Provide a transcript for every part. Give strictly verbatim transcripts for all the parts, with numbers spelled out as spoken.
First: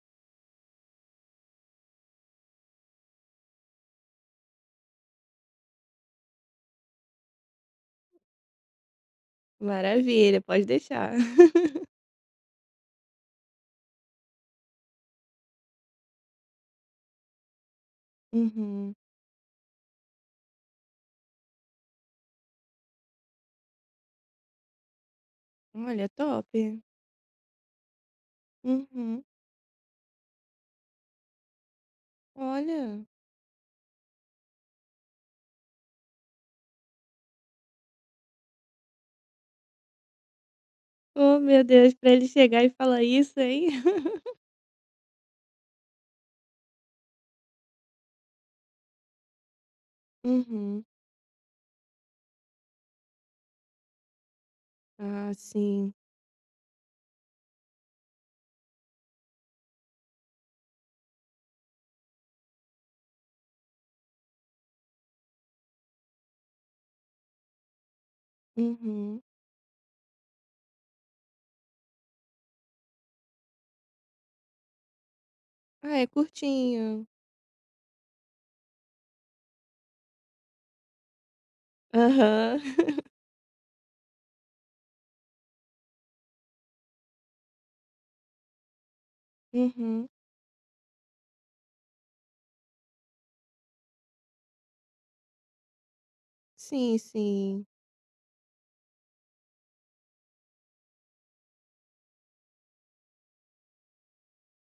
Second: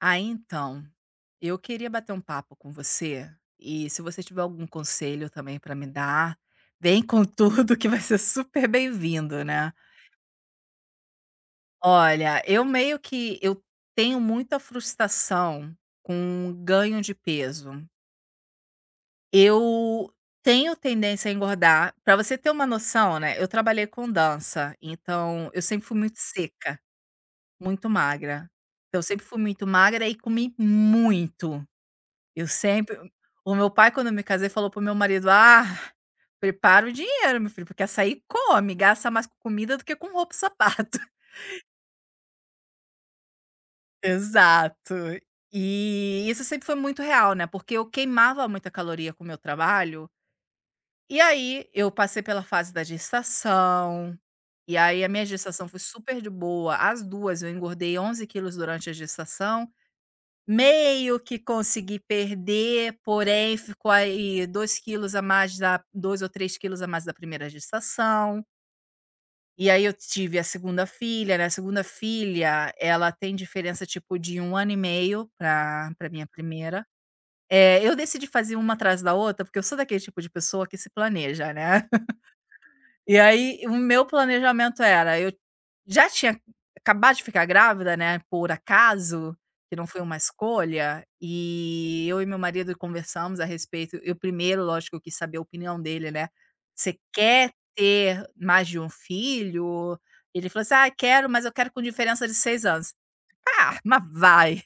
Ah, então, eu queria bater um papo com você e se você tiver algum conselho também para me dar, vem com tudo que vai ser super bem-vindo, né. Maravilha, pode deixar. Olha, eu meio que eu tenho muita frustração com ganho de peso. Uhum. Eu tenho tendência a engordar. Para você ter uma noção, né, eu trabalhei com dança, então eu sempre fui Olha, muito top. seca, muito magra. Então, eu Uhum. sempre fui muito magra e comi muito. Eu sempre Olha. o meu pai, quando eu me casei, falou para o meu marido: "Ah, prepara o dinheiro, meu filho, porque açaí come, gasta mais com comida do que com roupa e sapato". Oh, meu Deus, pra ele chegar e falar isso, hein? Exato. E isso sempre foi muito real, né, porque eu queimava muita caloria com o meu trabalho, Uhum. e aí eu passei pela fase da gestação, e aí a minha Ah, gestação foi sim. super de boa, as duas. Eu engordei onze quilos durante a gestação. Meio que consegui perder, porém ficou aí dois quilos a mais da dois ou três quilos a mais da primeira gestação. Uhum. E aí eu tive a segunda filha, né, a segunda filha, ela tem diferença, tipo, de um ano e meio para Ah, é para minha primeira. curtinho. Eh, eu decidi fazer uma atrás da outra, porque eu sou daquele tipo de pessoa que se planeja, né. Aham. E aí, o meu planejamento era, eu já tinha acabado de ficar grávida, né, por acaso, que não foi Uhum. uma escolha, e eu e meu marido conversamos a respeito. Eu primeiro, lógico, quis saber a opinião dele, né. "Você Sim, quer sim. ter mais de um filho?" Ele falou assim: "Ah, quero, mas eu quero com diferença de seis anos". Ah, mas vai,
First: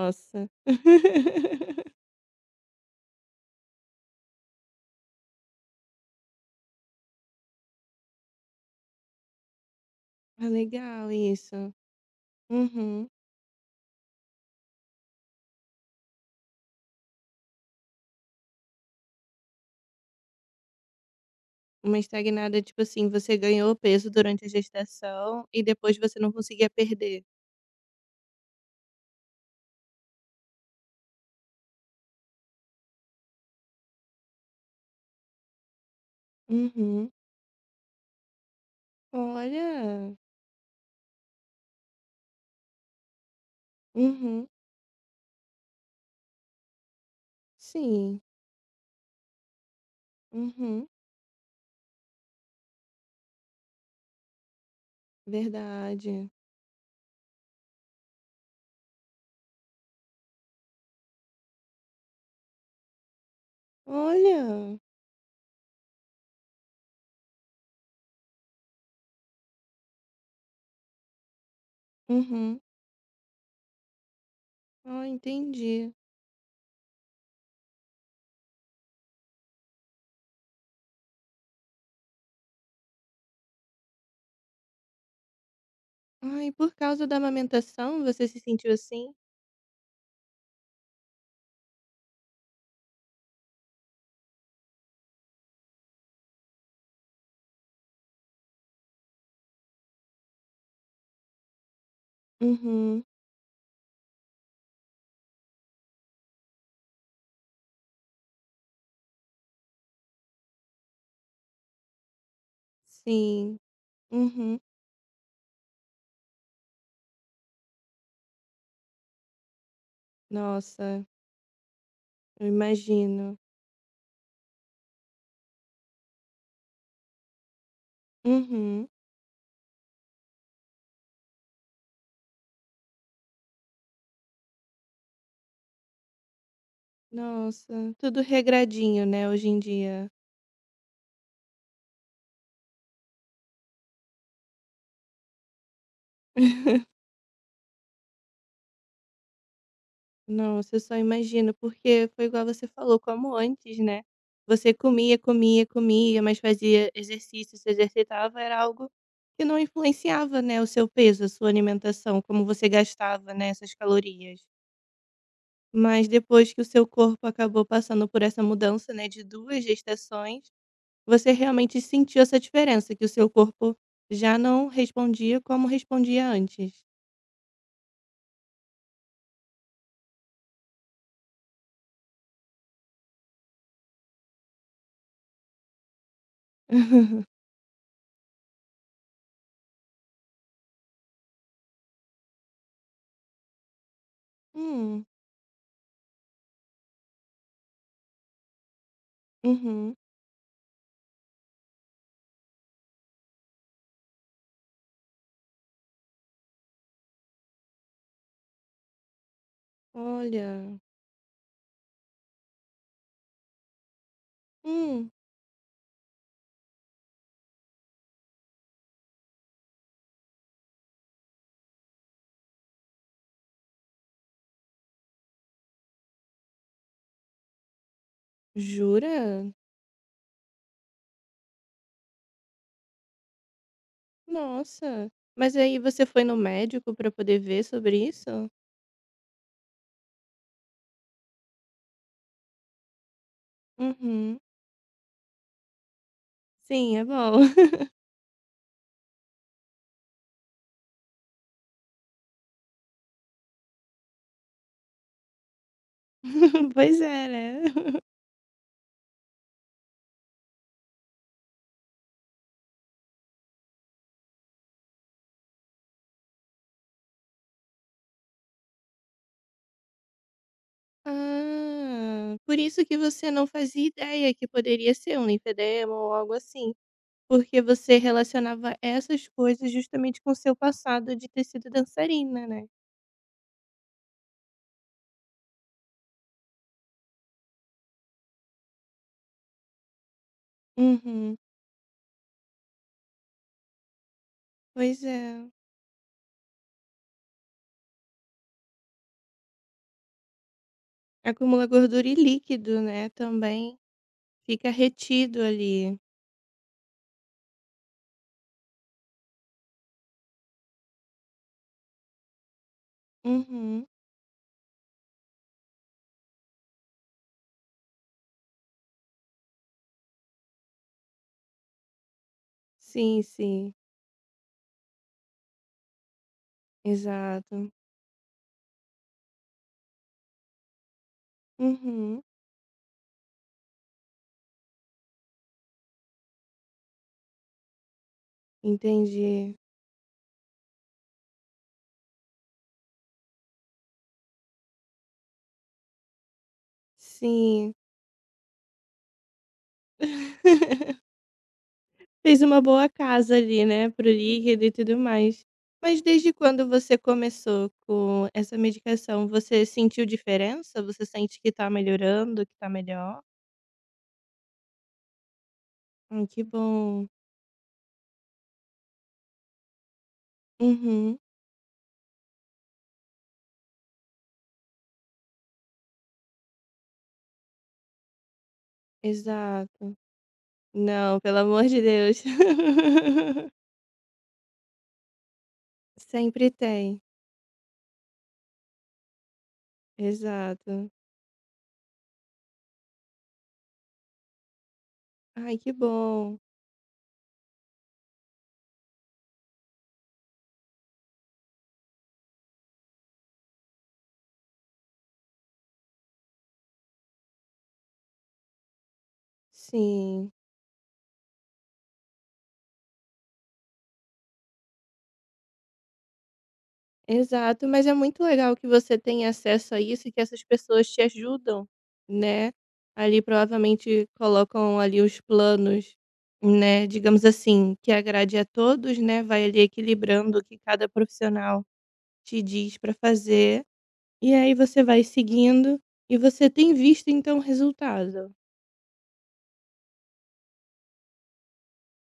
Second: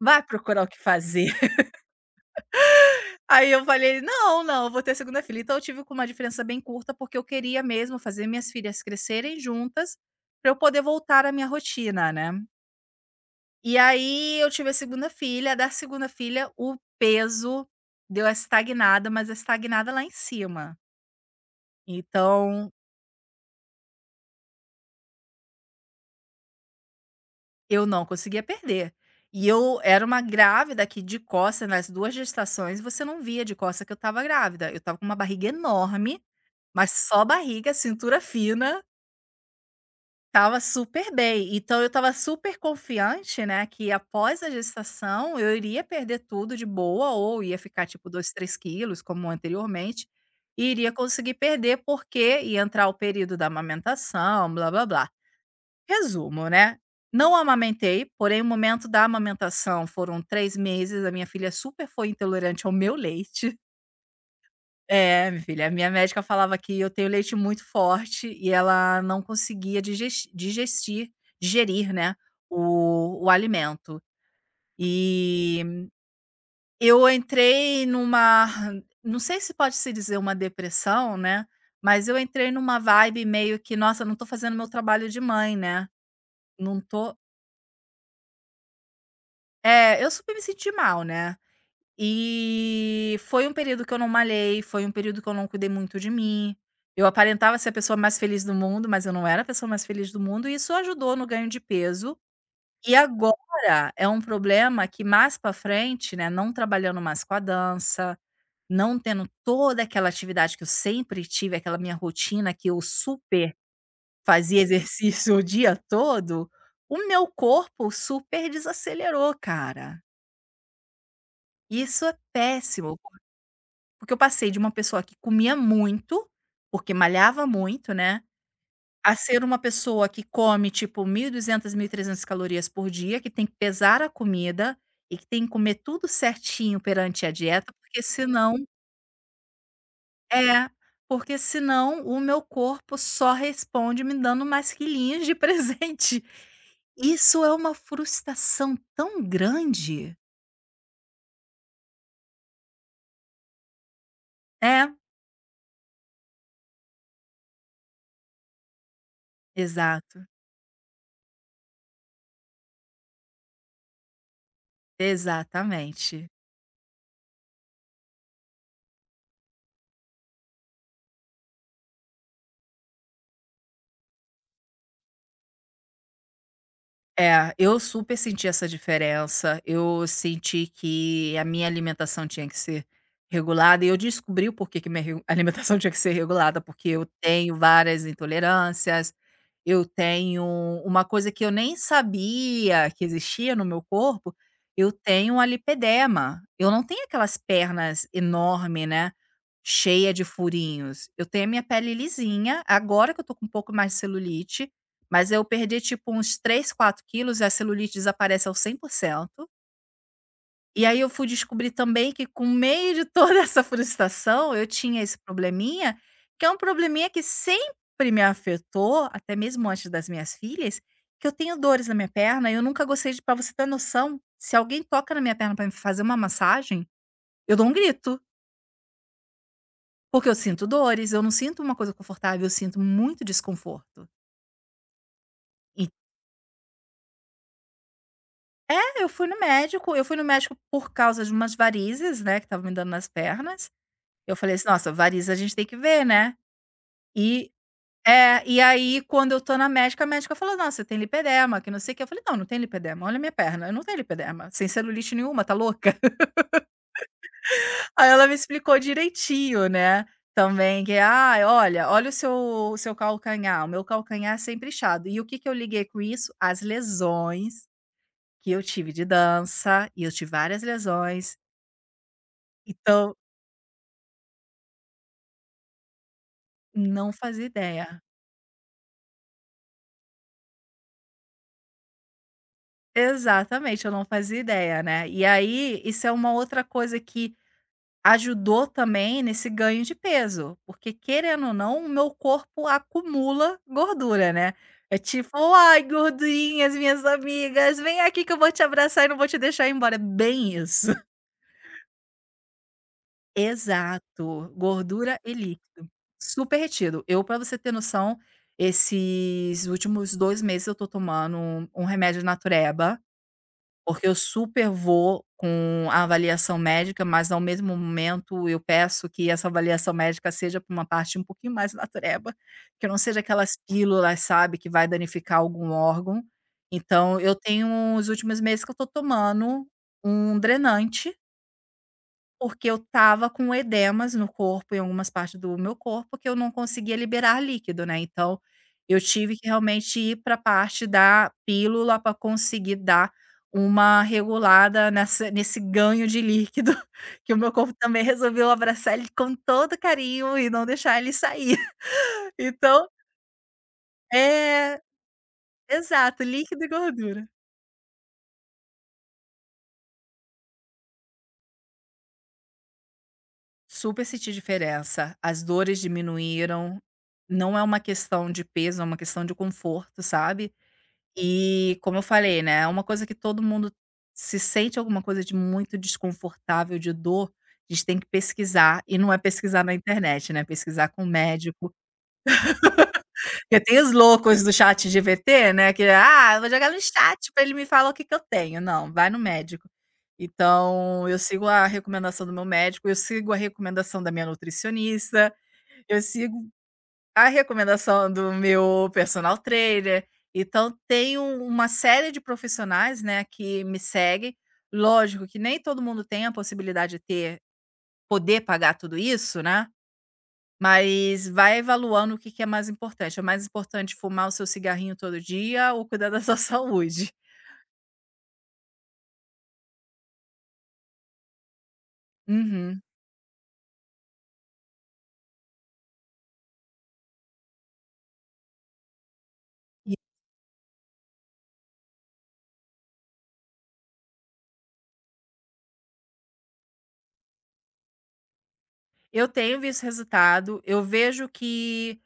vai procurar o que fazer. Aí eu falei: "Não, não, eu vou ter a segunda filha". Então eu tive com uma diferença bem curta, porque eu queria mesmo fazer minhas filhas crescerem juntas, Ah, para eu poder legal voltar à minha isso. rotina, né. Uhum. E aí eu tive a segunda filha, da segunda filha o peso deu a estagnada, mas a estagnada lá em cima. Uma estagnada, Então, tipo assim, você ganhou peso durante a gestação e depois você não conseguia perder. eu não conseguia perder. E eu era uma grávida que de costa, nas duas gestações você não via de costa que eu estava grávida, eu estava com uma barriga enorme, mas Uhum. só barriga, cintura fina. Olha. Tava super bem, então eu tava super confiante, né, que após Uhum. a gestação eu iria perder tudo de boa ou ia ficar tipo Sim. dois, três quilos como anteriormente, e Uhum. iria conseguir perder porque ia entrar o período da amamentação, blá-blá-blá. Verdade. Resumo, né, não amamentei, porém o momento da amamentação foram três meses, a minha filha super foi intolerante ao meu leite. Olha. É, minha filha, a minha médica falava que eu tenho leite muito forte e ela não conseguia diges digestir digerir, né, Uhum. o o alimento. Ah, E entendi. eu entrei numa, não sei se pode se dizer uma depressão, né, mas eu entrei numa vibe meio que: "Nossa, não tô fazendo meu trabalho de mãe, né, Ai, por não causa tô". da amamentação, você se sentiu assim? É, eu super me senti mal, né. E foi um período que eu não malhei, foi um período que eu não cuidei muito de mim. Eu aparentava ser a pessoa mais feliz do mundo, mas eu não era a pessoa mais feliz do mundo, e isso ajudou no ganho de peso. E Uhum. agora é um problema que mais para frente, né, não trabalhando mais com a dança, não tendo toda aquela atividade que eu sempre tive, aquela minha rotina que eu super Sim. Uhum. fazia exercício o dia todo, o meu corpo super desacelerou, cara. Nossa, Isso é eu péssimo. imagino. Porque eu passei de uma pessoa que comia muito, porque malhava muito, né, Uhum. a ser uma pessoa que come tipo mil e duzentas, mil e trezentas calorias por dia, que tem que pesar a comida e que tem que comer tudo certinho perante a dieta, Nossa, porque tudo senão, regradinho, né, hoje em dia. é, porque senão o meu corpo só responde me dando mais quilinhos de presente. Isso é uma frustração tão grande. Nossa, eu só imagino, porque foi igual você falou, como antes, né, você É, comia, comia, comia, mas fazia exercício, se exercitava, era algo que não exato, influenciava, né, o seu peso, a sua alimentação, como você gastava, né, essas calorias. Mas exatamente. depois que o seu corpo acabou passando por essa mudança, né, de duas gestações, você realmente sentiu essa diferença, que o seu corpo já não respondia como respondia antes. É, eu super senti essa diferença. Eu senti que a minha alimentação tinha que ser regulada e eu descobri o porquê que minha regu- alimentação tinha que ser regulada, porque eu tenho várias intolerâncias, eu tenho uma coisa que eu nem sabia que existia no meu corpo, eu Hum, tenho a lipedema. Eu não tenho aquelas pernas enormes, né? uhum. Cheia de furinhos. Eu tenho a minha pele lisinha, agora que eu tô com um pouco mais de celulite, mas eu perdi tipo uns três, quatro quilos, a celulite desaparece aos cem por cento. Olha, E aí eu fui descobrir também que, com meio de toda essa frustração, eu tinha hum, esse probleminha, que é um probleminha que sempre me afetou, até mesmo antes das minhas filhas, que eu tenho dores na minha perna e eu nunca gostei de, para você ter noção, se alguém toca na minha perna para me fazer uma massagem, eu dou um grito, jura? porque eu sinto dores, eu não sinto uma coisa confortável, eu sinto muito desconforto. Nossa, mas aí você foi no médico pra poder ver sobre isso? É, eu fui no médico, eu fui no médico por causa de umas varizes, né, que estavam me dando nas pernas. Eu Uhum. falei assim: "Nossa, variz a gente tem que ver, né". Sim, é bom. E é, e aí quando eu tô na médica, a médica falou: "Nossa, você tem lipedema, que não sei o quê". Eu falei: "Não, não tenho lipedema, olha a minha perna, eu não tenho lipedema, sem celulite nenhuma, tá louca?". Pois é, né. Aí ela me explicou direitinho, né, também que: "Ah, olha, olha o seu o seu calcanhar, o meu calcanhar é sempre inchado". E o que que eu liguei com isso? As lesões que eu tive de dança, e eu tive várias lesões. Ah, por isso que Então, você não fazia ideia que poderia ser um linfedema ou algo assim, não fazia porque você ideia. relacionava essas coisas justamente com seu passado de ter sido dançarina, né. Exatamente, eu não fazia ideia, né. E aí, isso é uma outra coisa que ajudou também nesse ganho de peso, porque Uhum. querendo ou não, o meu corpo acumula gordura, né. É Pois tipo: é. "Ai, gordurinhas, minhas amigas, vem aqui que eu vou te abraçar e não vou te deixar ir embora". É bem isso. Acumula gordura e líquido, né, também. Exato, Fica gordura e retido líquido. ali. Super retido. Eu, pra você ter noção, esses últimos dois meses eu tô tomando um um remédio natureba. Uhum. Porque eu super vou com a avaliação médica, mas ao mesmo momento eu peço que essa avaliação médica seja para uma parte um pouquinho mais natureba, que não seja Sim, aquelas sim. pílulas, sabe, que vai danificar algum órgão. Então eu Exato. tenho os últimos meses que eu tô tomando um drenante, Uhum, porque eu tava com edemas no corpo, em algumas partes do meu corpo, que eu não conseguia liberar líquido, né, então eu tive que entendi. realmente ir para a parte da pílula para conseguir dar uma regulada nessa nesse ganho de líquido, que o meu corpo Sim. também resolveu abraçar ele com todo carinho e não deixar ele sair. Fez uma Então boa casa ali, né, pro o líquido e é, tudo mais. Mas exato, desde líquido quando e você gordura. começou com essa medicação, você sentiu diferença? Você sente que tá melhorando, que tá melhor? Super senti diferença, as dores Ai, que diminuíram, bom. não é uma questão de peso, é uma questão de conforto, sabe. Uhum, E, como eu falei, né, é uma coisa que todo mundo, se sente alguma coisa de muito desconfortável, de dor, a gente tem que pesquisar, e não é pesquisar na exato. internet, né, é pesquisar com o Não, pelo amor médico, de Deus. porque tem os loucos do chat ChatGPT, né, que: "Ah, eu vou Sempre jogar no tem. chat pra ele me falar o que que eu tenho". Não, vai no médico. Exato. Então, eu sigo a recomendação do meu médico, eu sigo a recomendação da minha nutricionista, Ai, que eu bom. sigo a recomendação do meu personal trainer, então tem um uma série de profissionais, né, que me seguem. Lógico que nem todo mundo tem a possibilidade de ter poder pagar tudo isso, né, Sim. mas vai avaliando o que que é mais importante. É mais importante fumar o seu cigarrinho todo dia ou cuidar da sua saúde. Exato, mas é muito legal que você tenha acesso a isso e que essas pessoas te ajudam, né, Uhum. ali provavelmente colocam ali os planos, né, digamos assim, que agrade a todos, né, vai ali equilibrando o que cada profissional te diz para fazer, e aí você vai seguindo e você tem visto então o resultado. Eu tenho visto resultado, eu vejo que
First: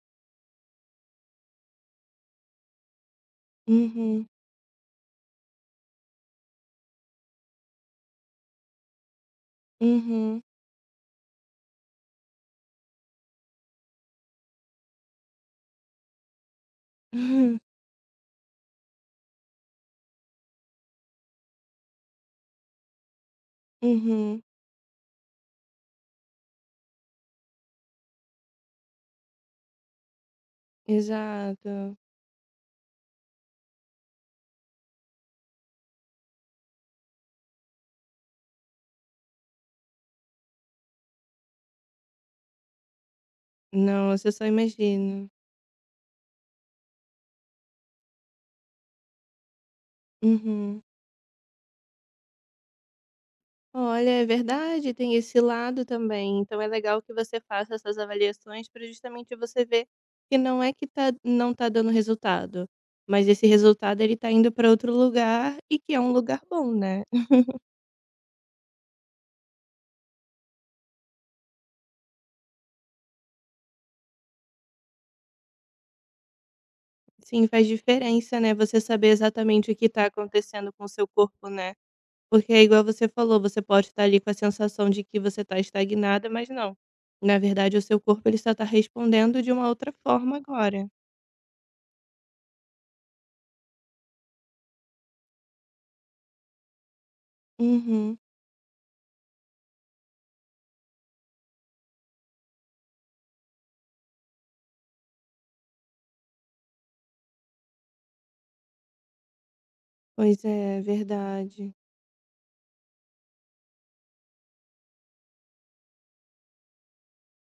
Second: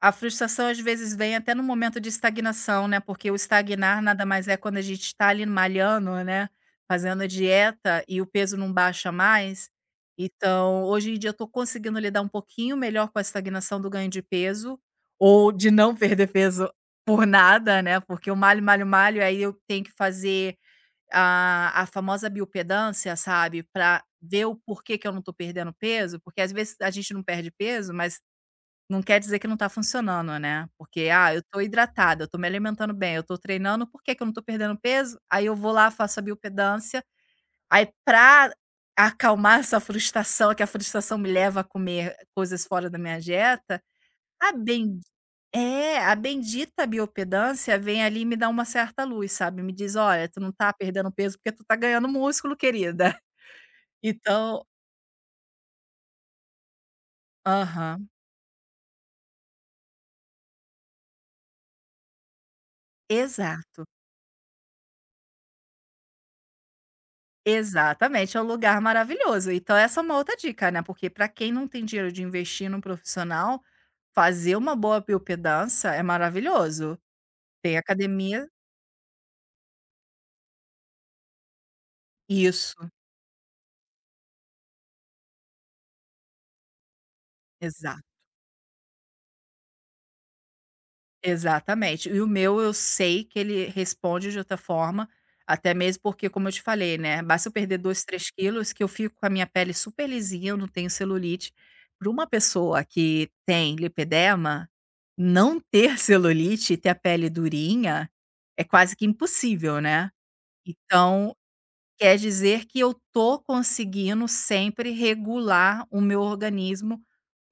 a frustração às vezes vem até no momento de estagnação, né, porque o estagnar nada Uhum, mais é quando a gente está ali malhando, né, fazendo a dieta e o peso não baixa mais. uhum, Então, hoje em dia eu estou conseguindo lidar um pouquinho melhor com a estagnação do ganho de peso, ou de não perder peso por uhum, nada, né, porque eu malho, malho, malho, aí eu tenho que fazer a a famosa biopedância, sabe, para uhum. ver o porquê que eu não tô perdendo peso, porque às vezes a gente não perde peso, mas não quer dizer que não tá funcionando, né. Porque, ah, eu tô Exato. hidratada, eu tô me alimentando bem, eu tô treinando, por que que eu não tô perdendo peso? Aí eu vou lá, faço a bioimpedância, aí pra acalmar essa frustração, que a frustração me leva a comer coisas fora da minha dieta, Não, você só a ben imagina. é, a bendita biopedância vem ali e me dá uma certa luz, sabe, me diz: "Olha, tu não tá Uhum. perdendo peso porque tu tá ganhando músculo, querida". Olha, é Então verdade, tem esse lado também. Então é legal que você faça essas aham, avaliações para justamente você ver que não é que tá, não tá dando resultado, mas esse exato, resultado ele tá indo para outro lugar e que é um lugar bom, né? exatamente, é um lugar maravilhoso. Então essa é uma outra dica, né, porque para quem não tem dinheiro de investir num profissional, fazer uma boa bioimpedância é maravilhoso. Sim, faz Tem diferença, academia né? Você saber exatamente o que tá acontecendo com o seu corpo, né? Porque é igual isso, você falou, você pode estar ali com a sensação de que você tá estagnada, mas não. Na verdade, o seu exato. corpo ele só tá respondendo de uma outra forma agora. Exatamente. E o meu Eu sei que ele responde de outra forma, até mesmo porque, como eu te falei, né, basta eu perder dois Uhum. três quilos que eu fico com a minha pele super lisinha, eu não tenho celulite. Para uma pessoa que tem lipedema, não ter celulite e ter a pele durinha é quase que impossível, né. Pois é, Então, verdade. quer dizer que eu tô conseguindo sempre regular o meu organismo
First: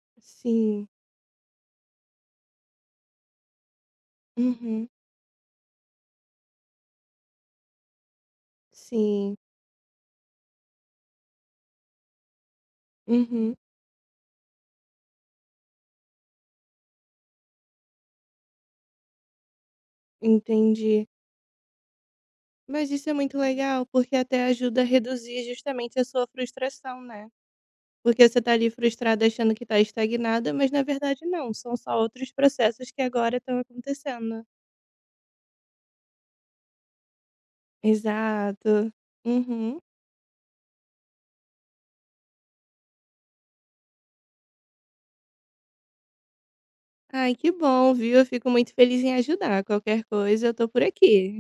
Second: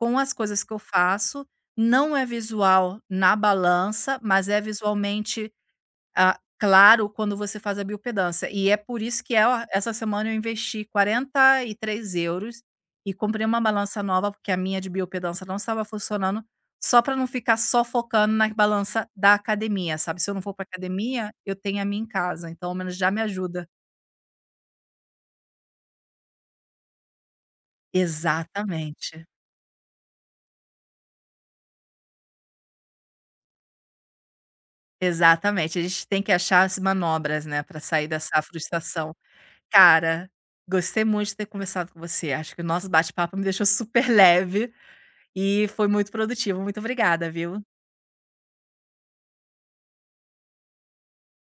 com as coisas que eu Sim. faço. Não é visual na balança, mas é Uhum. visualmente, ah, claro, quando você faz a biopedância. E é por isso que, Sim. eh, essa semana eu investi quarenta e três euros e comprei Uhum. uma balança nova, porque a minha de biopedância não estava funcionando, só para não ficar só focando na balança da academia, sabe. Se eu não for para Entendi. academia, eu tenho a minha em casa, então ao Mas menos já isso é me muito ajuda. legal, porque até ajuda a reduzir justamente a sua frustração, né. Porque você tá ali Exatamente, frustrada achando que tá estagnada, mas na verdade não, são só outros processos que agora estão acontecendo. exatamente. A gente tem que achar as manobras, né, para sair dessa Exato. frustração. Uhum. Cara, gostei muito de ter conversado com você. Acho que o nosso bate-papo me deixou super leve e foi muito produtivo. Muito obrigada, Ai, que viu? bom, viu. Eu fico muito feliz em ajudar. Qualquer coisa eu tô por aqui.